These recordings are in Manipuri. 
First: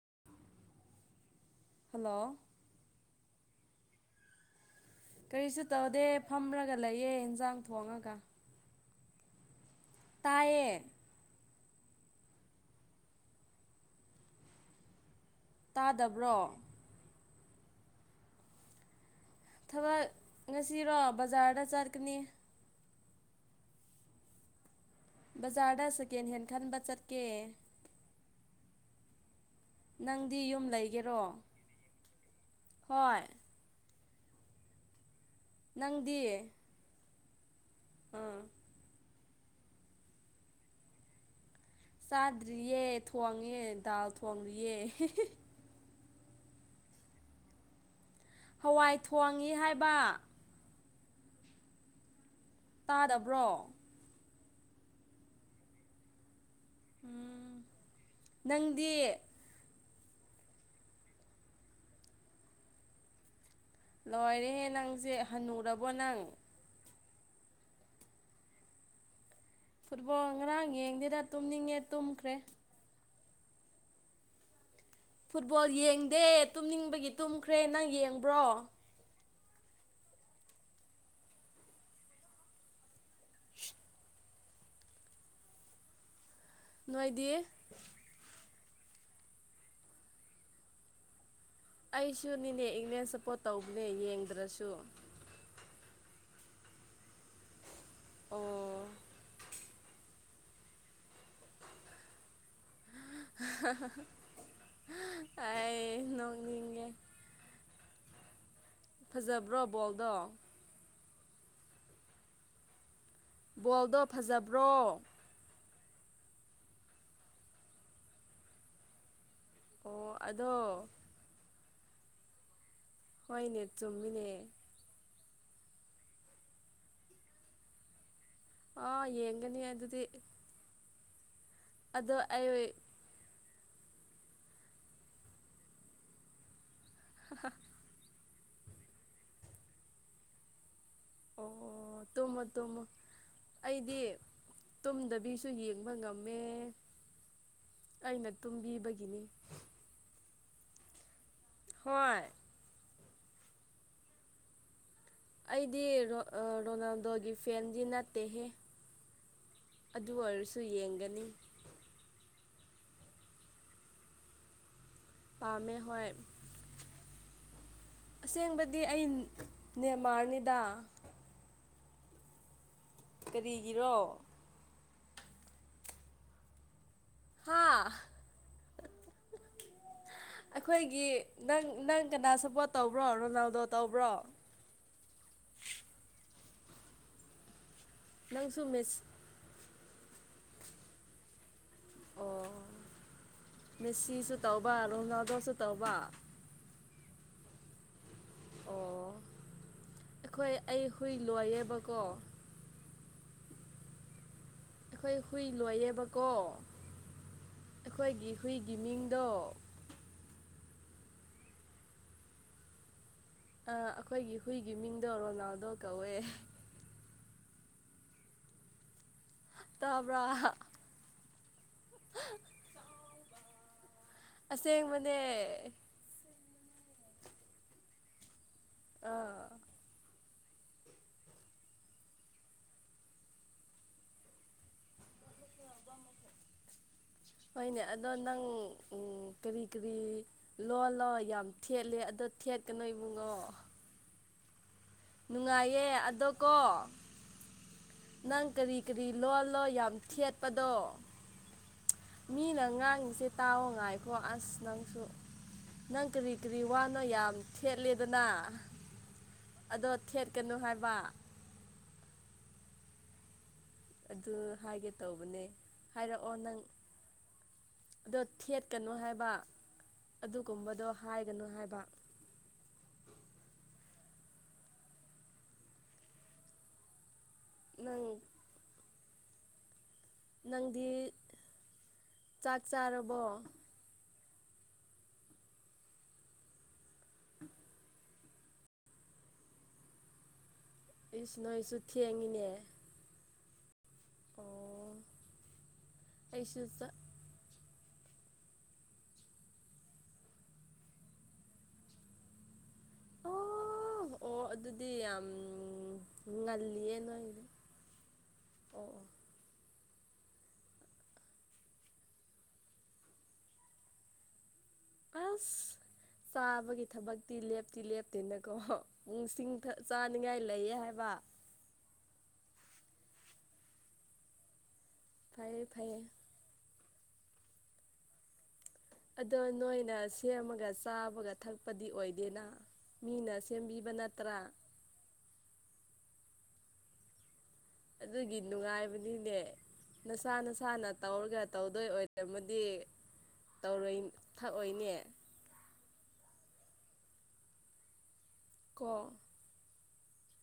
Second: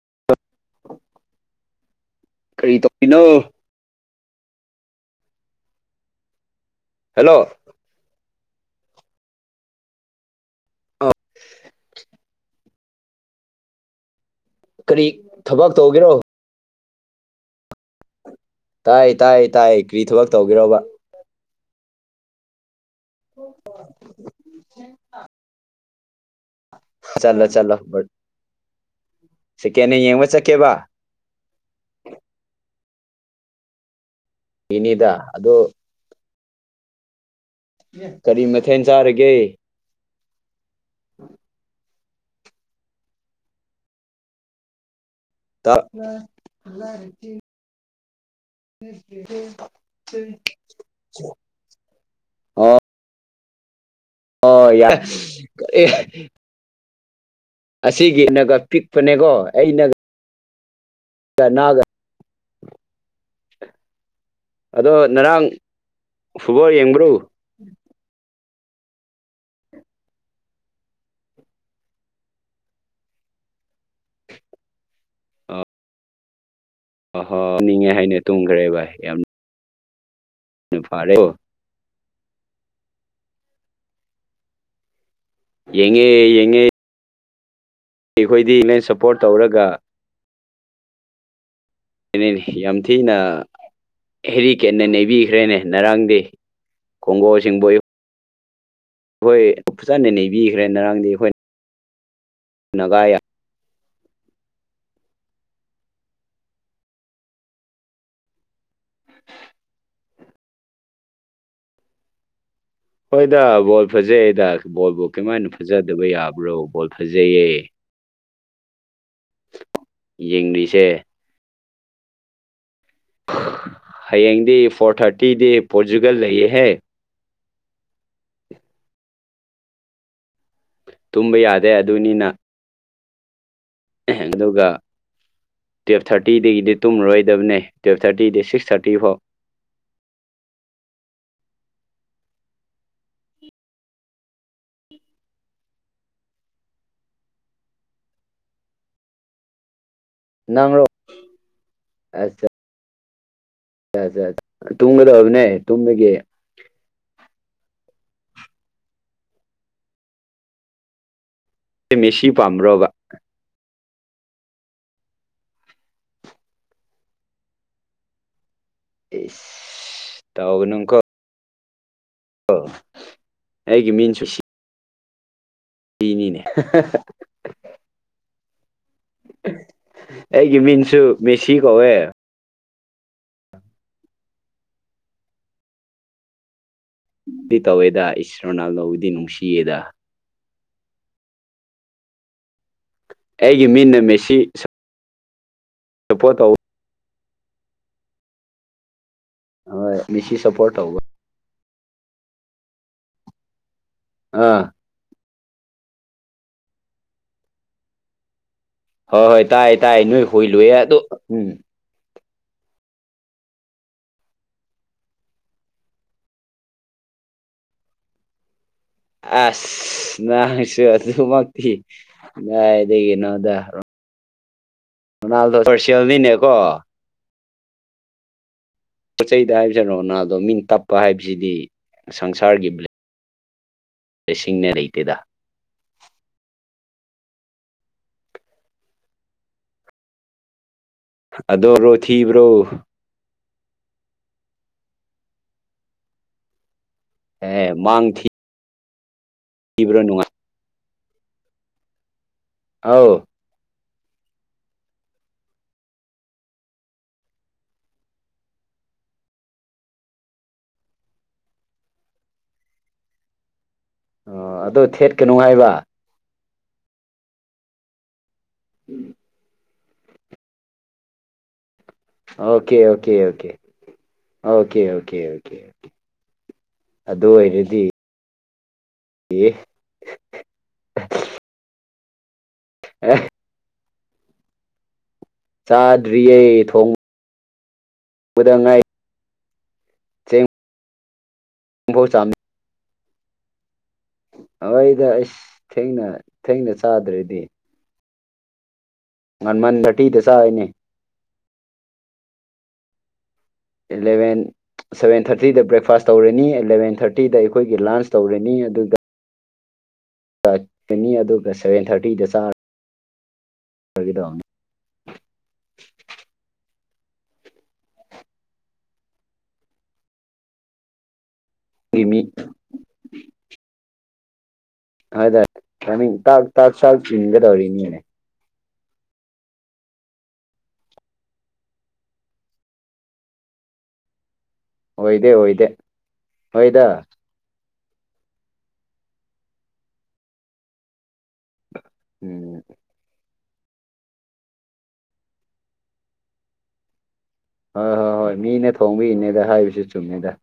[unintelligible] ꯍꯜꯂꯣ ꯀꯔꯤ ꯇꯧꯔꯤꯅꯣ ꯀꯔꯤꯁꯨ ꯇꯧꯗꯦ ꯐꯝꯔꯒ ꯂꯩꯌꯦ ꯍꯜꯂꯣ ꯏꯟꯁꯥꯡ ꯊꯣꯡꯉꯒ ꯇꯌꯦ ꯀꯔꯤ ꯊꯕꯛ ꯇꯧꯒꯦꯔꯣ ꯇꯥꯗꯕ꯭ꯔꯣ ꯇꯥꯏ ꯇꯥꯏ ꯇꯥꯏ ꯀꯔꯤ ꯊꯕꯛ ꯇꯧꯒꯦꯔꯕ ꯆꯔꯀꯅꯤ [unintelligible] ꯕꯖꯥꯔꯗ ꯁꯦꯀꯦꯟ ꯍꯦꯟ ꯈꯟꯕ ꯆꯠꯀꯦ ꯁꯤꯀꯦꯅ ꯌꯦꯡꯕ ꯅꯪꯗꯤ ꯌꯨꯝ ꯆꯠꯀꯦꯕ ꯂꯩꯒꯦꯔꯣ ꯍꯣꯏ ꯏꯅꯤꯗ ꯅꯪꯗꯤ ꯑꯥ ꯀꯔꯤ ꯃꯊꯦꯜ ꯆꯥꯔꯒꯦ ꯎꯝ ꯆꯥꯗ꯭ꯔꯤꯌꯦ ꯊꯣꯡꯉꯦ ꯗꯥꯎꯜ ꯊꯣꯡꯔꯤꯌꯦꯦ [unintelligible] ꯍꯋꯥꯏ ꯊꯣꯡꯉꯤ ꯍꯥꯏꯕ ꯎ ꯎ ꯇꯥꯗꯕ꯭ꯔꯣ ꯑ ꯌꯥꯔ ꯎꯝ ꯑꯁꯤꯒꯤꯅꯒ ꯅꯪꯗꯤ ꯄꯤꯛꯄꯅꯦꯀꯣ ꯑꯩꯅꯒ ꯒꯅꯥꯒ ꯂꯣꯏꯔꯦꯍꯦ ꯅꯪꯁꯦ ꯍꯟꯅꯨꯔꯕꯣ ꯅꯪ ꯎꯝ ꯐꯨꯠꯕꯣꯜ ꯉꯔꯥꯡ ꯌꯦꯡꯗꯦꯅ ꯇꯨꯝꯅꯤꯡꯉꯦ ꯇꯨꯝꯈ꯭ꯔꯦ ꯐꯨꯠꯕꯣꯜ ꯌꯦꯡꯗꯦ ꯇꯨꯝꯅꯤꯡꯕꯒꯤ ꯑ ꯍꯣꯏ ꯇꯨꯝꯈ꯭ꯔꯦ ꯅꯪ ꯇꯅꯤꯡꯉꯦ ꯍꯥꯏꯅꯦ ꯌꯦꯡꯕ꯭ꯔꯣ ꯇꯨꯝꯈ꯭ꯔꯦ ꯚ ꯌꯥꯝ ꯐꯥꯔꯦ ꯝ꯫꯫ ꯌꯦꯉꯦ ꯌꯦ ꯅꯣꯏꯗꯤ ꯑꯩꯈꯣꯏꯗꯤ ꯅꯦꯟ ꯁꯞꯄꯣꯔꯠ ꯇꯧꯔꯒ ꯑꯩꯁꯨꯅꯤꯅꯦ ꯌꯥꯝ ꯏꯪꯂꯦꯟ ꯊꯤꯅ ꯁꯞꯄꯣꯔꯠ ꯇꯧꯕꯅꯦ ꯌꯦꯡꯗ꯭ꯔꯁꯨ ꯍꯦꯔꯤꯀꯦꯠꯅ ꯅꯩꯕꯤꯈ꯭ꯔꯦꯅꯦ ꯉꯔꯥꯡꯗꯤ ꯀꯒꯣ ꯁꯤꯕꯣ ꯑꯣ ꯑꯩꯈꯣꯏ ꯐꯖꯅ ꯅꯩꯕꯤꯈ꯭ꯔꯦ ꯉꯔꯥꯡꯗꯤ ꯑꯩꯈꯣꯏ ꯅꯒ ꯑꯩ ꯅꯣꯛꯅꯤꯡꯉꯦ ꯐꯖꯕ꯭ꯔꯣ ꯕꯣꯜꯗꯣ ꯍꯣꯏꯗ ꯕꯣ ꯕꯣꯜꯗꯣ ꯐꯖꯩ ꯑꯩꯗ ꯐꯖꯕ꯭ꯔꯣ ꯕꯣꯜꯕꯨꯥꯎ ꯀꯃꯥꯏꯅ ꯐꯖꯗꯕ ꯌꯥꯕ꯭ꯔꯣ ꯕꯣꯜ ꯐꯖꯩꯌꯦ ꯑꯣ ꯑꯗꯣ ꯌꯦꯡꯂꯤꯁꯦ ꯍꯣꯏꯅꯦ ꯆꯨꯝꯃꯤꯅꯦ ꯍꯌꯦꯡꯗꯤ ꯐꯣꯔ ꯊꯥꯔꯇꯤꯗꯤ ꯄꯣꯔꯆꯨꯒꯜ ꯂꯩꯌꯦꯍꯦ ꯑ ꯌꯦꯡꯒꯅꯤ ꯑꯗꯨꯗꯤ ꯇꯨꯝꯕ ꯌꯥꯗ ꯑꯗꯣ ꯑꯩ ꯑꯗꯨꯒ ꯇꯨꯌꯦꯜꯞ ꯊꯥꯔꯇꯤꯗꯒꯤꯗꯤ ꯇꯨꯝꯃꯔꯣꯏꯗꯕꯅꯦ ꯇꯨꯌꯦꯜꯞ ꯊꯥꯔꯇꯤꯗꯤ ꯁꯤꯛꯁ ꯊꯥꯔꯇꯤ ꯐꯣ ꯑꯣ ꯇꯃ ꯇꯃ ꯑꯩꯗꯤ ꯇꯨꯝꯗꯕꯤꯁꯨ ꯌꯦꯡꯕ ꯉꯝꯃꯦ ꯑꯩꯅ ꯇꯨꯝꯕꯤꯕꯒꯤꯅꯤ ꯅꯅꯥꯪꯪꯔꯣ ꯍꯣꯏ ꯌꯥ ꯑꯩꯗꯤ ꯔꯣꯅꯥꯜꯗꯣꯒꯤ ꯐꯦꯟꯗꯤ ꯅꯠꯇꯦꯍꯦ ꯑꯗꯨ ꯑꯣꯏꯔꯁꯨ ꯌꯦꯡꯒꯅꯤ ꯃꯦꯁꯤꯤ ꯄꯝ꯭ꯔꯕ ꯄꯥꯝꯃꯦ ꯍꯣꯏ ꯑꯁꯦꯡꯕꯗꯤ ꯑꯩ ꯏ ꯅꯦꯃꯥꯔꯅꯤꯗ ꯇꯅꯣꯡꯀꯣ ꯑ ꯀꯔꯤꯒꯤꯔꯣ ꯏꯅꯤꯅꯦ ꯍꯥ ꯑꯩꯒꯤ ꯃꯤꯡꯁꯨ ꯑꯩꯈꯣꯏꯒꯤ ꯃꯦꯁꯤ ꯅꯪ ꯅꯪ ꯀꯧꯋꯦ ꯀꯅꯥ ꯁꯞꯄꯣꯔꯠ ꯇꯧꯕ꯭ꯔꯣ ꯔꯣꯅꯥꯜꯗꯣ ꯇꯧꯕ꯭ꯔꯣ ꯗꯤ ꯇꯧꯋꯦꯗ ꯅꯪꯁꯨ ꯏꯁ꯭ꯔꯣꯅ ꯃꯦꯁ ꯂꯧꯗꯤ ꯅꯨꯡꯁꯤꯌꯦꯗ ꯑꯣ ꯑꯩꯒꯤ ꯃꯤꯅ ꯃꯦꯁꯤ ꯁꯨ ꯇꯧꯕ ꯁꯞꯄꯣꯔꯠ ꯇꯧ ꯑꯣ ꯍꯣꯏ ꯃꯦꯁꯤ ꯑꯩꯈꯣꯏ ꯁꯞꯄꯣꯔꯠ ꯑꯩ ꯇꯧꯕ ꯍꯨꯏ ꯂꯣꯏꯌꯦꯕ ꯀꯣ ꯑꯥ ꯑꯩꯈꯣꯏ ꯍꯨꯏ ꯂꯣꯏꯌꯦꯕꯀꯣ ꯑꯩꯈꯣꯏꯒꯤ ꯍꯨꯏꯒꯤ ꯍꯣꯏ ꯃꯤꯡꯗꯣ ꯍꯣꯏ ꯇꯥꯏ ꯇꯥꯏ ꯅꯣꯏ ꯍꯨꯏ ꯂꯨꯑꯦ ꯑꯗꯣ ꯎꯝ ꯑꯩꯈꯣꯏꯒꯤ ꯍꯨꯏꯒꯤ ꯃꯤꯡꯗꯣ ꯔꯣꯅꯥꯜꯗꯣ ꯀꯧꯋꯦ ꯇꯥꯕ꯭ꯔꯥ ꯑꯁ ꯅꯪꯁꯨ ꯑꯗꯨꯃꯛꯇꯤ ꯥꯏ ꯀꯩꯅꯣꯗꯔꯣ ꯑꯁꯦꯡꯕꯅꯦ ꯃꯅꯥꯜꯗ ꯁꯔꯁꯤꯜꯅꯤꯅꯦꯀꯣ ꯄꯣꯠꯆ ꯑꯥ ꯆꯩꯗ ꯍꯥꯏꯕꯁꯤ ꯔꯣꯅꯥꯗꯣ ꯃꯤꯟ ꯇꯞꯄ ꯍꯥꯏꯕꯁꯤꯗꯤ ꯁꯪꯁꯥꯔꯒꯤ ꯕ꯭ꯂ ꯔꯦꯁꯤꯡꯅꯦ ꯂꯩꯇꯦꯗ ꯍꯣꯏꯅꯦ ꯑꯗꯣ ꯅꯪ ꯎ ꯀꯔꯤ ꯀꯔꯤ ꯂꯣ ꯂꯣꯑꯣ ꯌꯥꯝ ꯑꯗꯣ ꯔꯣ ꯊꯦꯠꯂꯦ ꯑꯗꯣ ꯊꯤꯕ꯭ꯔꯣ ꯊꯦꯠꯀꯅꯣ ꯏꯕꯨꯡꯉꯣ ꯅꯨꯡꯉꯥꯏꯌꯦ ꯑꯗꯣ ꯀꯣ ꯍ ꯅꯪ ꯀꯔꯤ ꯀꯔꯤ ꯂꯣꯜꯂꯣ ꯌꯥꯝ ꯊꯤꯕ꯭ꯔꯣ ꯅꯨꯡꯉꯥꯏ ꯊꯦꯠꯄꯗꯣ ꯃꯤꯅ ꯑꯧ ꯉꯥꯡꯉꯤꯁꯦ ꯇꯥꯎꯑꯣ ꯉꯥꯏꯈꯣ ꯑꯁ ꯅꯪꯁꯨ ꯅꯪ ꯀꯔꯤ ꯀꯔꯤ ꯋꯥꯅꯣ ꯌꯥꯝ ꯊꯦꯠꯂꯦꯗꯅ ꯑꯗꯣ ꯊꯦꯠꯀꯅꯨ ꯍꯥꯏꯕ ꯑꯗꯨ ꯑꯣ ꯑꯗꯣ ꯍꯥꯏꯒꯦ ꯊꯦꯠꯀꯅꯨ ꯇꯧꯕꯅꯦ ꯍꯥꯏꯕ ꯍꯥꯏꯔꯛꯑꯣ ꯅꯪ ꯑꯗꯣ ꯊꯦꯠꯀꯅꯨ ꯍꯥꯏꯕ ꯑꯗꯨꯒꯨꯝꯕꯗꯣ ꯍꯥꯏꯒꯅꯨ ꯍꯥꯏꯕ okay okay okay okay okay ꯑꯗꯨ ꯑꯣꯏꯔꯗꯤ ꯅꯪ ꯌꯦ ꯅꯪꯗꯤ ꯆꯥꯛ ꯆꯥꯔꯕꯣ ꯆꯥꯗꯔꯤꯌꯦ ꯊꯣꯡ ꯎꯗꯉꯥꯏ ꯆꯦꯡ ꯏꯁꯁꯨ ꯅꯣꯏꯁꯨ ꯐꯥꯎ ꯊꯦꯡꯉꯤꯅꯦ ꯑꯣ ꯍꯣꯏꯗ ꯑꯩꯁ ꯊꯦꯡꯅ ꯑꯩꯁꯨ ꯊꯦꯡꯅ ꯆꯥ ꯆꯥꯗ꯭ꯔꯗꯤ ꯉꯟꯃꯟ ꯇꯤꯗ ꯆꯅꯦ ꯑꯣ ꯏꯂꯚꯦꯟ ꯑꯣ ꯑꯗꯨꯗꯤ ꯌꯥꯝ ꯁꯚꯦꯟ ꯊꯥꯔꯇꯤꯗ ꯕ꯭ꯔꯦꯛꯐꯥꯁ ꯇꯧꯔꯅꯤ ꯉꯜꯂꯤꯌꯦ ꯑꯦꯂꯚꯦꯟ ꯊꯥꯔꯇꯤꯗ ꯅꯣꯏꯗꯤ ꯑꯩꯈꯣꯏꯒꯤ ꯂꯥꯟꯁ ꯇꯧꯔꯅꯤ ꯑꯣ ꯑꯗꯨꯒ ꯆꯥꯀꯅꯤ ꯑꯗꯨꯒ ꯁꯚꯦꯟ ꯊꯥꯔꯇꯤꯗ ꯆꯥꯔ ꯁꯗꯅꯤ ꯑꯁ ꯆꯥꯕ ꯊꯕꯛꯇꯤ ꯂꯦꯞꯇꯤ ꯂꯦꯞꯇꯦꯅꯀꯣꯁꯤꯡ ꯆꯥꯅꯤꯡꯉꯥꯏ ꯂꯩꯌꯦ ꯍꯥꯏꯕ ꯅꯪꯒꯤ ꯃꯤ ꯍꯥꯏ ꯐꯩꯌꯦ ꯐꯩꯌꯦ ꯇꯃꯤꯥꯛ ꯁꯥꯛ ꯏꯟꯒꯗꯧꯔꯤꯅꯤꯅꯦ ꯑꯗꯣ ꯅꯣꯏꯅ ꯁꯦꯝꯃꯒ ꯆꯥꯕꯒ ꯊꯛꯄꯗꯤ ꯑꯣꯏꯗꯦꯅ ꯃꯤꯅ ꯁꯦꯝꯕꯤꯕ ꯅꯠꯇ꯭ꯔꯥ ꯑꯣꯏꯣꯏꯗꯦ ꯑꯣꯏꯣꯏꯗꯦ ꯍꯣꯏꯗ ꯑꯗꯨꯒꯤ ꯅꯨꯡꯉꯥꯏꯕꯅꯤꯅꯦ ꯅꯁꯥ ꯅꯁꯥꯅ ꯇꯧꯔꯒ ꯇꯧꯗꯣꯏ ꯑꯣꯏꯔꯃꯗꯤ ꯎꯝ ꯇꯔ ꯊꯛꯑꯣꯏꯅꯦ ꯍꯣꯏ ꯍꯣꯏ ꯍꯣꯏ ꯃꯤꯅ ꯀꯣ ꯊꯣꯡꯕ ꯏꯅꯦꯗ ꯍꯥꯏꯁꯨ ꯆꯨꯝꯃꯦꯗ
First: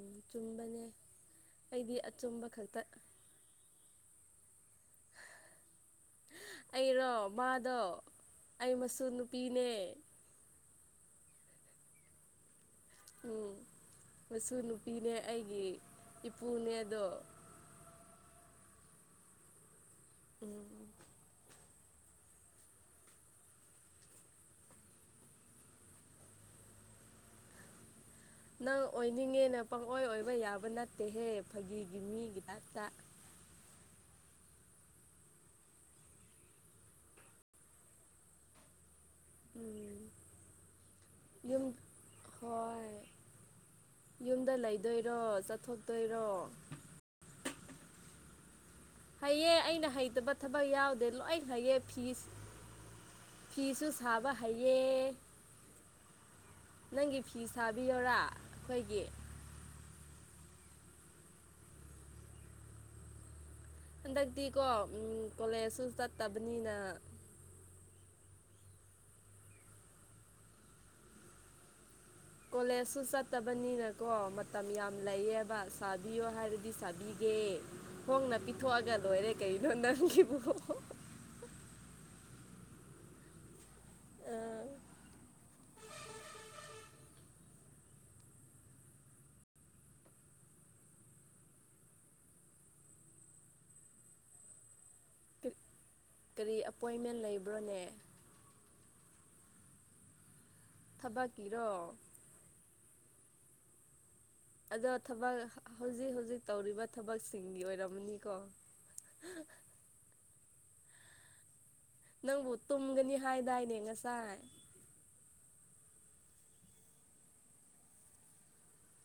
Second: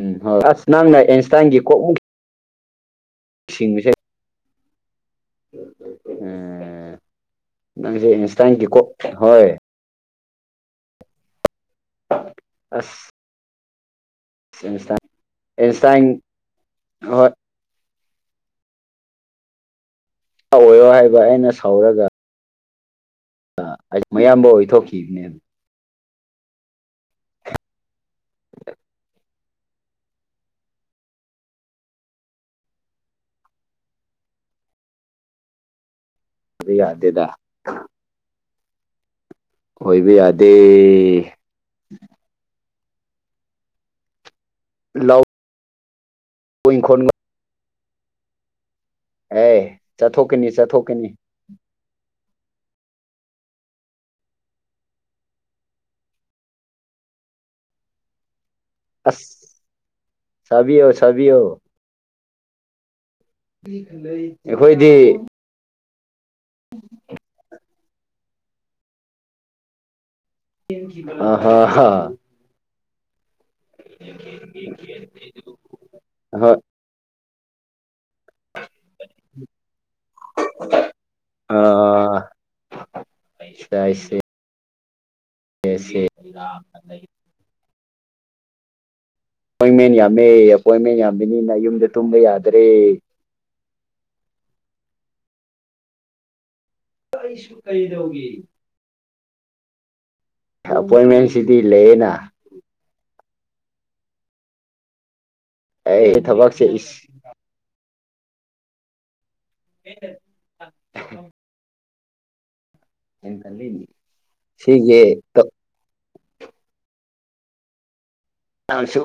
ꯎꯝ ꯍ ꯑꯁ ꯅꯪꯅ ꯑꯦꯟꯁꯇꯥꯏꯟꯒꯤ ꯑꯩꯗꯤ ꯀꯣꯛꯃ ꯑꯆꯨꯝꯕ ꯈꯛꯇ ꯏꯁꯤꯡꯕꯁ [unintelligible] ꯎꯝ ꯑꯩꯔꯣ ꯃꯥꯗꯣ ꯅꯪꯁꯦ ꯑꯩ ꯑꯦꯟꯁꯇꯥꯏꯟꯒꯤꯀꯣ ꯃꯁꯨ ꯍꯣꯏ ꯅꯨꯄꯤꯅꯦ ꯑꯁ ꯎꯝ ꯃꯁꯨ ꯑꯦꯟꯁꯇꯥꯏꯟ ꯅꯨꯄꯤꯅꯦ ꯑꯩꯒꯤ ꯑꯦꯟꯁꯇꯥꯏꯟ ꯏꯄꯨꯅꯦꯗꯣ ꯍꯣꯏ ꯑꯣꯏꯌꯣ ꯎꯝ ꯍꯥꯏꯕ ꯑꯩꯅ ꯁꯥꯎꯔꯒ ꯃꯌꯥꯝꯕ ꯑꯣꯏꯊꯣꯛꯈꯤꯕꯅꯦꯕ ꯅꯪ ꯑꯣꯏꯅꯤꯡꯉꯦꯅꯦ ꯄꯪꯑꯣꯏ ꯑꯣꯏꯕ ꯌꯥꯕ ꯅꯠꯇꯦꯍꯦ ꯐꯥꯒꯤꯒꯤ ꯃꯤꯒꯤꯤꯗꯥꯛꯛꯇ ꯑꯗꯨ ꯌꯥꯗꯦꯗ ꯎꯝ ꯑꯣꯏꯣꯏꯕ ꯌꯥꯗꯦ ꯌꯨꯝ ꯍꯣꯏ ꯌꯨꯝꯗ ꯂꯩꯗꯣꯏꯔꯣ ꯆꯠꯊꯣꯛꯇꯣꯏꯔꯣ ꯑꯩꯤꯡꯈꯣꯟꯒ ꯍꯩꯌꯦꯦ ꯑꯦ ꯑꯩꯅ ꯍꯩꯇꯕ ꯆꯠꯊꯣꯛꯀꯅꯤ ꯊꯕꯛ ꯌꯥꯎꯗꯦ ꯆꯠꯊꯣꯛꯀꯅꯤ ꯂꯣꯏꯅ ꯍꯩꯌꯦ ꯐꯤꯁ ꯐꯤꯁꯨꯨ ꯁꯥꯕ ꯍꯥꯏꯌꯦ ꯅꯪꯒꯤ ꯐꯤ ꯁꯥꯕꯤꯌꯔꯥ ꯑꯩꯈꯣꯏꯒꯤ ꯁꯕꯤ ꯁꯕꯤꯌ ꯍꯟꯗꯛꯇꯤ ꯀꯣ ꯎꯝ ꯑꯩꯈꯣꯏꯗꯤ ꯀꯣꯂꯦꯖꯁꯨ ꯆꯠꯇꯕꯅꯤꯅ ꯑ ꯍ ꯍ ꯀꯣꯂꯦꯖꯁꯨ ꯆꯠꯇꯕꯅꯤꯅꯀꯣ ꯃꯇꯝ ꯌꯥꯝ ꯂꯩꯌꯦꯕ ꯁꯥꯕꯤꯌꯣ ꯍꯣꯏ ꯍꯥꯏꯔꯗꯤ ꯁꯥꯕꯤꯒ ꯌꯦꯦ ꯍꯣꯡꯅ ꯄꯤꯊꯣꯛꯑꯒ ꯂꯣꯏꯔꯦ ꯀꯩꯅꯣ ꯅꯪꯒꯤꯕꯨ ꯑꯩꯁ ꯑꯩꯁꯦ ꯑꯥ ꯀꯁ ꯑꯦꯄꯣꯏꯟꯃꯦꯟ ꯌꯥꯝꯃꯦ ꯑꯦꯄꯣꯏꯟꯃꯦꯟ ꯌꯥꯝꯕꯅꯤꯅ ꯌꯨꯝꯗ ꯇꯨꯝꯕ ꯌꯥꯗ꯭ꯔꯦ ꯀ ꯀꯔꯤ ꯑꯄꯣꯏꯟꯃꯦꯟ ꯑꯩꯁꯨ ꯂꯩꯕ꯭ꯔꯣꯅꯦ ꯀꯩꯗꯧꯒꯦ ꯑꯦꯄꯣꯏꯟꯃꯦꯟꯁꯤꯗꯤ ꯊꯕꯛꯀꯤꯔꯣ ꯂꯩꯌꯦꯅ ꯑꯗꯣ ꯊꯕꯛ ꯍꯧꯖꯤꯛ ꯑꯩ ꯍꯧꯖꯤꯛ ꯊꯕꯛꯁꯦ ꯇꯧꯔꯤꯕ ꯏꯁ ꯊꯕꯛꯁꯤꯡꯒꯤ ꯑꯣꯏꯔꯝꯅꯤ ꯀꯣ [unintelligible] ꯅꯪꯕꯨ ꯇꯨꯝꯒꯅꯤ ꯍꯥꯏꯗꯥꯏꯅꯦ ꯉꯁꯥꯏ ꯍꯤꯒꯦ ꯇ ꯇꯥꯡꯁꯨ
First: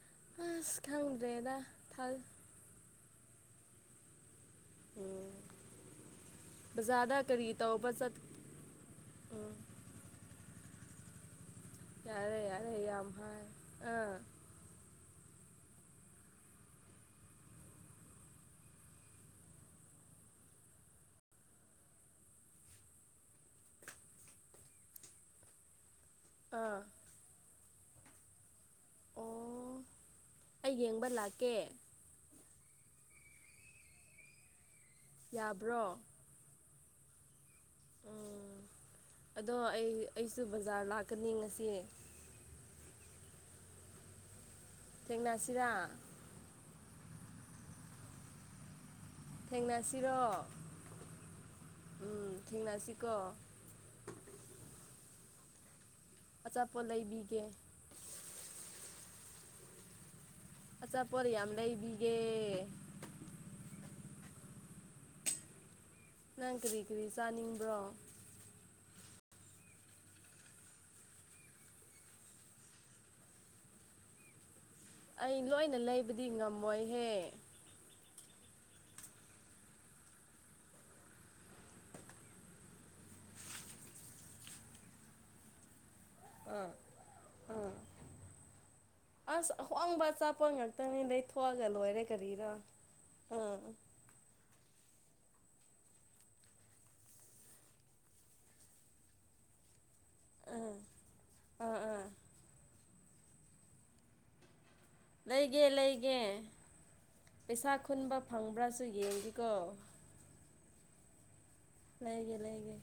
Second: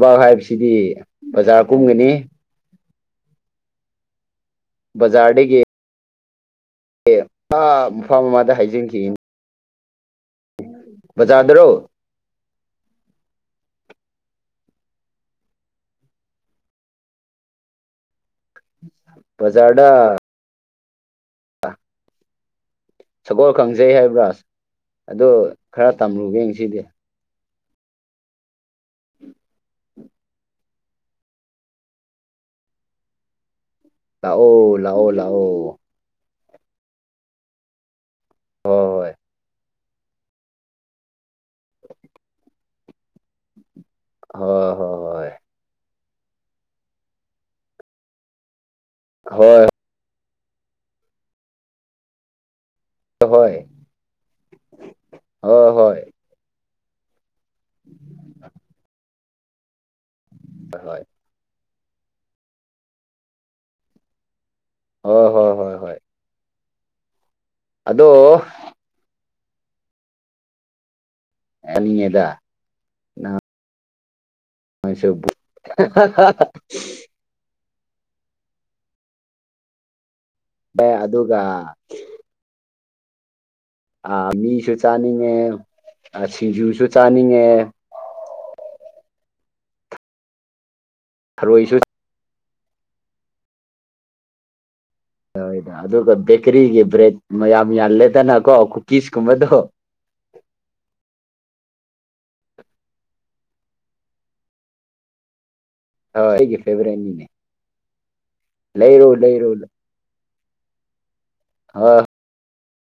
ꯕꯥꯛ ꯍꯥꯏꯕꯁꯤꯗꯤ ꯑꯁ ꯈꯪꯗ꯭ꯔꯦꯗ ꯕꯖꯥꯔ ꯀꯨꯝꯒꯅꯤ ꯊꯜ ꯎꯝ ꯖꯥꯔꯦꯒꯦ ꯕꯖꯥꯔꯗ ꯑꯦ ꯀꯔꯤ ꯍꯥꯥ ꯇꯧꯕ ꯆꯠ ꯃꯐꯥ ꯃꯃꯗ ꯍꯥꯏꯖꯤꯡꯈꯤ ꯎꯝ ꯆꯥꯥꯗ꯭ꯔꯣ ꯌꯥꯔꯦ ꯌꯥꯔꯦ ꯌꯥꯝꯐꯥꯏ ꯑꯥ ꯄꯖꯥꯗꯥ ꯁꯒꯣꯜ ꯈꯪꯖꯩ ꯍꯥꯏꯕ꯭ꯔꯥꯖ ꯑꯗꯨ ꯈꯔ ꯇꯝꯂꯨꯒꯦ ꯑꯥ ꯁꯤꯗꯤ ꯑꯣ ꯑꯩ ꯌꯦꯡꯕ ꯂꯥꯛꯀꯦ ꯂꯑꯣ ꯂꯑꯣ ꯂꯑꯣ ꯌꯥꯕ꯭ꯔꯣ ꯎꯝ ꯍꯣꯏ ꯑꯗꯣ ꯑꯩ ꯑꯩꯁꯨ ꯕꯖꯥꯔ ꯂꯥꯛꯀꯅꯤ ꯉꯁꯤ ꯍꯣꯏ ꯊꯦꯡꯦꯡꯅꯁꯤꯔ ꯍꯣꯏ ꯊꯦꯡꯅꯁꯤꯔꯣ ꯎꯝ ꯊꯦꯡꯅꯁꯤꯀꯣ ꯑꯣ ꯍꯣꯏ ꯆꯞꯄ ꯂꯩꯕꯤꯒꯦ ꯎ ꯑꯆꯥꯄꯣꯔꯤ ꯌꯥꯝ ꯑꯃ ꯂꯩꯕꯤꯒꯦ ꯍ ꯍꯣꯏ ꯍꯣꯏ ꯍꯣꯏ ꯅꯪ ꯀꯔꯤ ꯀꯔꯤ ꯆꯥꯅꯤꯡꯕ꯭ꯔꯣ ꯑꯗꯣ ꯑꯅꯤꯉꯗꯗ ꯑꯩ ꯂꯣꯏꯅ ꯂꯩꯕꯗꯤ ꯉꯝꯃꯣꯏꯍꯦ ꯑꯦ ꯑꯗꯨꯒ ꯑ ꯃꯤꯁꯨ ꯆꯥꯅꯤꯡꯉꯦ ꯑꯥ ꯁꯤꯡꯖꯨꯁꯨ ꯆꯥꯅꯤꯡꯉꯦ ꯑꯥ ꯑꯁ ꯑꯍꯣꯡꯕ ꯑꯆꯥꯄ ꯉꯥꯛꯇꯅꯤ ꯂꯩꯩꯊꯣꯛꯑꯒ ꯊꯔꯣꯏꯁꯨ ꯂꯣꯏꯔꯦ ꯀꯔꯤꯔꯣ ꯎꯝ ꯍꯣꯏ ꯑꯗꯨꯒ ꯕꯦꯀꯔꯤꯒꯤ ꯕ꯭ꯔꯦꯗ ꯃ ꯌꯥꯝ ꯌꯥꯜꯂꯦꯗꯅꯀꯣ ꯀꯨꯀꯤꯁꯀꯨꯝꯕꯗꯣ ꯑꯥ ꯑꯥ ꯑꯥ ꯂꯩ ꯂꯩꯒꯦ ꯂꯩꯒꯦ ꯍꯣꯏ ꯑꯩꯒꯤ ꯐꯦꯚꯣꯔꯥꯏꯠꯅꯤꯅꯦ ꯄꯩꯁꯥ ꯈꯨꯟꯕ ꯐꯪꯕ꯭ꯔꯥꯁꯨ ꯂꯩꯔꯣ ꯌꯦꯡꯀꯣ ꯂꯩꯔꯣ ꯍꯣꯏ ꯂꯩꯒꯦ ꯂꯩꯒꯦ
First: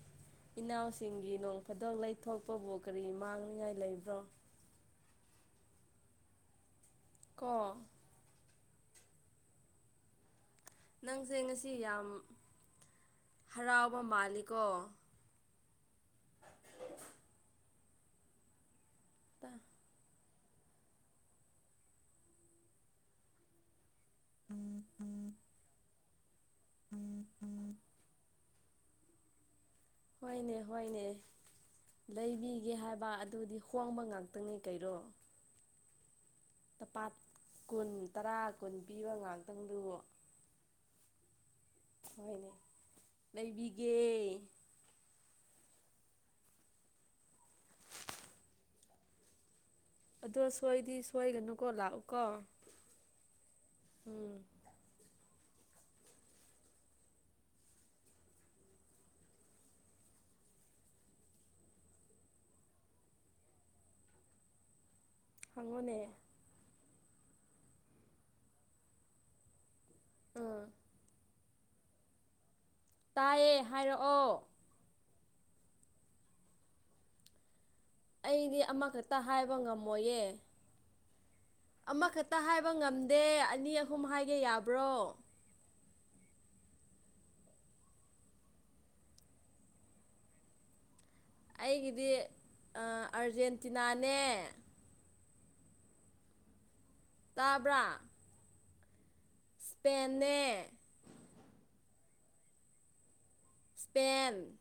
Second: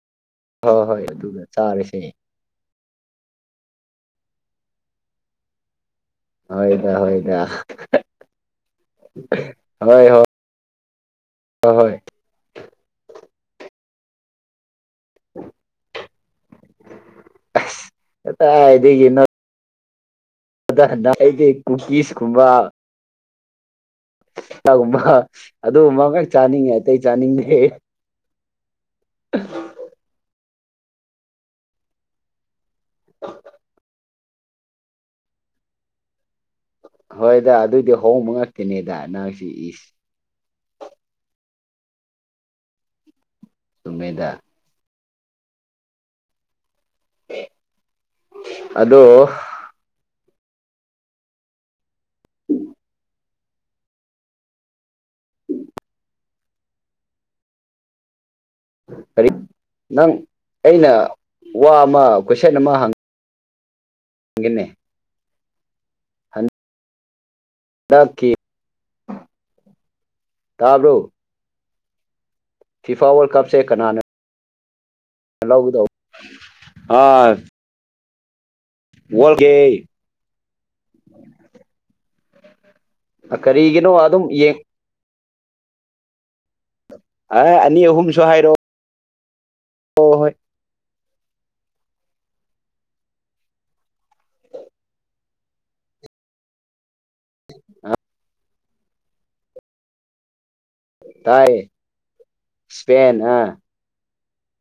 ꯍꯣꯏ ꯍꯣꯏ ꯏꯅꯥꯎꯁꯤꯡꯒꯤ ꯑꯗꯨꯒ ꯅꯣꯡ ꯐꯥꯗꯣꯛ ꯆꯥꯔꯁꯦ ꯂꯩꯊꯣꯛꯄꯕꯨ ꯀꯔꯤ ꯃꯥꯡꯅꯤꯡꯉꯥꯏ ꯂꯩꯕ꯭ꯔꯥ ꯍꯣꯏꯗ ꯍꯣꯏꯗ ꯀꯣ ꯍꯣꯏ ꯍꯣꯏ ꯅꯪꯁꯦ ꯉꯁꯤ ꯍꯣꯏ ꯍꯣꯏ ꯌꯥꯝ ꯍꯔꯥꯎꯕ ꯃꯥꯜꯂꯤꯀꯣ ꯑꯦ ꯇꯗꯅ ꯑꯗꯤ ꯀꯨꯀꯁ ꯀꯨꯝꯕ ꯒꯨꯝꯕ ꯑꯗꯨꯒꯨꯝꯕꯈ ꯆꯥꯅꯤꯡꯉꯦ ꯑꯇꯩ ꯆꯥꯅꯤꯡꯗꯦ [unintelligible] ꯍꯣꯏꯅꯦ ꯍꯣꯏꯅꯦ ꯂꯩꯕꯤꯒꯦ ꯍꯥꯏꯕ ꯑꯗꯨꯗꯤ ꯍꯣꯡꯕ ꯉꯝꯗꯦ ꯇꯪꯉ ꯀꯩꯔꯣ ꯂꯄꯥꯠ ꯍꯣꯏꯗ ꯀꯨꯟ ꯑꯗꯨꯏꯗꯤ ꯑꯍꯣꯡꯕ ꯇꯔꯥ ꯀꯨꯟ ꯉꯥꯛꯇꯤꯅꯦꯗ ꯄꯤꯕ ꯅꯍꯪꯁꯤ ꯏꯁꯤ ꯉꯥꯛꯇꯪꯗꯨ ꯍꯣꯏꯅꯦ ꯂꯩꯕꯤꯒꯦ ꯆꯨꯝꯃꯦꯗ ꯑꯗꯣ ꯑꯗꯣ ꯁꯣꯏꯗꯤ ꯁꯣꯏꯒꯅꯨꯀꯣ ꯂꯥꯛꯎ ꯀꯣ ꯎꯝ ꯎꯝ ꯀꯔꯤ ꯅꯪ ꯑꯩꯅ ꯋꯥ ꯑꯃ ꯀꯣꯏꯁꯟ ꯑꯃ ꯍꯪꯉ ꯟꯅꯅꯦ ꯍꯪꯉꯣꯅꯦ ꯑꯥ ꯇꯥꯔꯣ ꯇꯥꯏꯌꯦ ꯍꯥꯏꯔꯛꯑꯣ ꯍꯂ ꯀꯗ ꯑꯥ ꯑꯩꯗꯤ ꯑꯃꯈꯛꯇ ꯍꯥꯏꯕ ꯉꯝꯃꯣꯏꯌꯦ ꯎ ꯑꯃꯈꯛꯇ ꯍꯥꯏꯕ ꯉꯝꯗꯦ ꯑꯅꯤ ꯀꯔꯤꯒꯤꯅꯣ ꯑꯍꯨꯝ ꯑꯗꯨꯝ ꯍꯥꯏꯒꯦ ꯌꯦꯡ ꯌꯥꯕ꯭ꯔꯣ ꯑ ꯑꯅꯤ ꯑꯍꯨꯝꯁꯨ ꯍꯥꯏꯔꯣ ꯍ ꯍꯣꯏ ꯑꯩꯒꯤꯗꯤ ꯑꯔꯖꯦꯟꯇꯤꯅꯥꯅꯦ ꯇꯥꯕ꯭ꯔꯥ ꯑ ꯏꯁꯄꯦꯟꯅꯦ ꯇꯥꯏ ꯏꯁꯄꯦꯟꯦꯟ ꯑ ꯏꯁꯄꯦꯟ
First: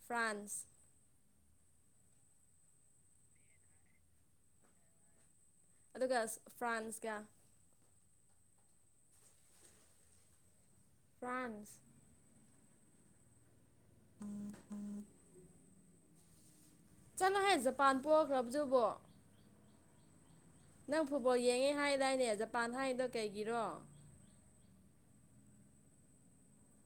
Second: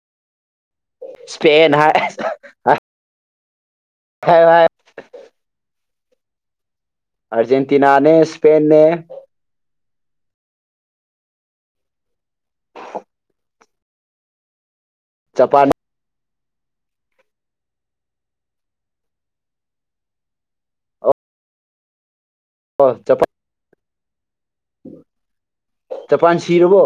ꯐ꯭ꯔꯥꯟꯁ ꯁꯄꯦꯦꯟ ꯍꯥꯏ ꯍ ꯍ ꯑꯗꯨꯒ ꯐ꯭ꯔꯥꯟꯁ ꯑꯔꯖꯦꯟꯇꯤꯅꯥꯅꯦ ꯏꯁꯄꯦꯟꯅꯦ ꯐ꯭ꯔꯥꯟꯁ ꯖꯄꯥꯟ ꯆꯠꯂꯣ ꯍꯥꯏꯌꯦ ꯖꯄꯥꯟ ꯄꯣꯛꯈ꯭ꯔꯕꯗꯨꯕꯣ ꯅꯪ ꯐꯨꯠꯕꯣꯜ ꯌꯦꯡꯉꯦ ꯍꯥꯏꯗꯥꯏꯅꯦ ꯖꯄꯥꯟ ꯍꯥꯏꯔꯤꯗꯣ ꯀꯩꯒꯤꯔꯣ ꯆ ꯄꯥꯟ ꯁꯤꯔꯔꯕꯣ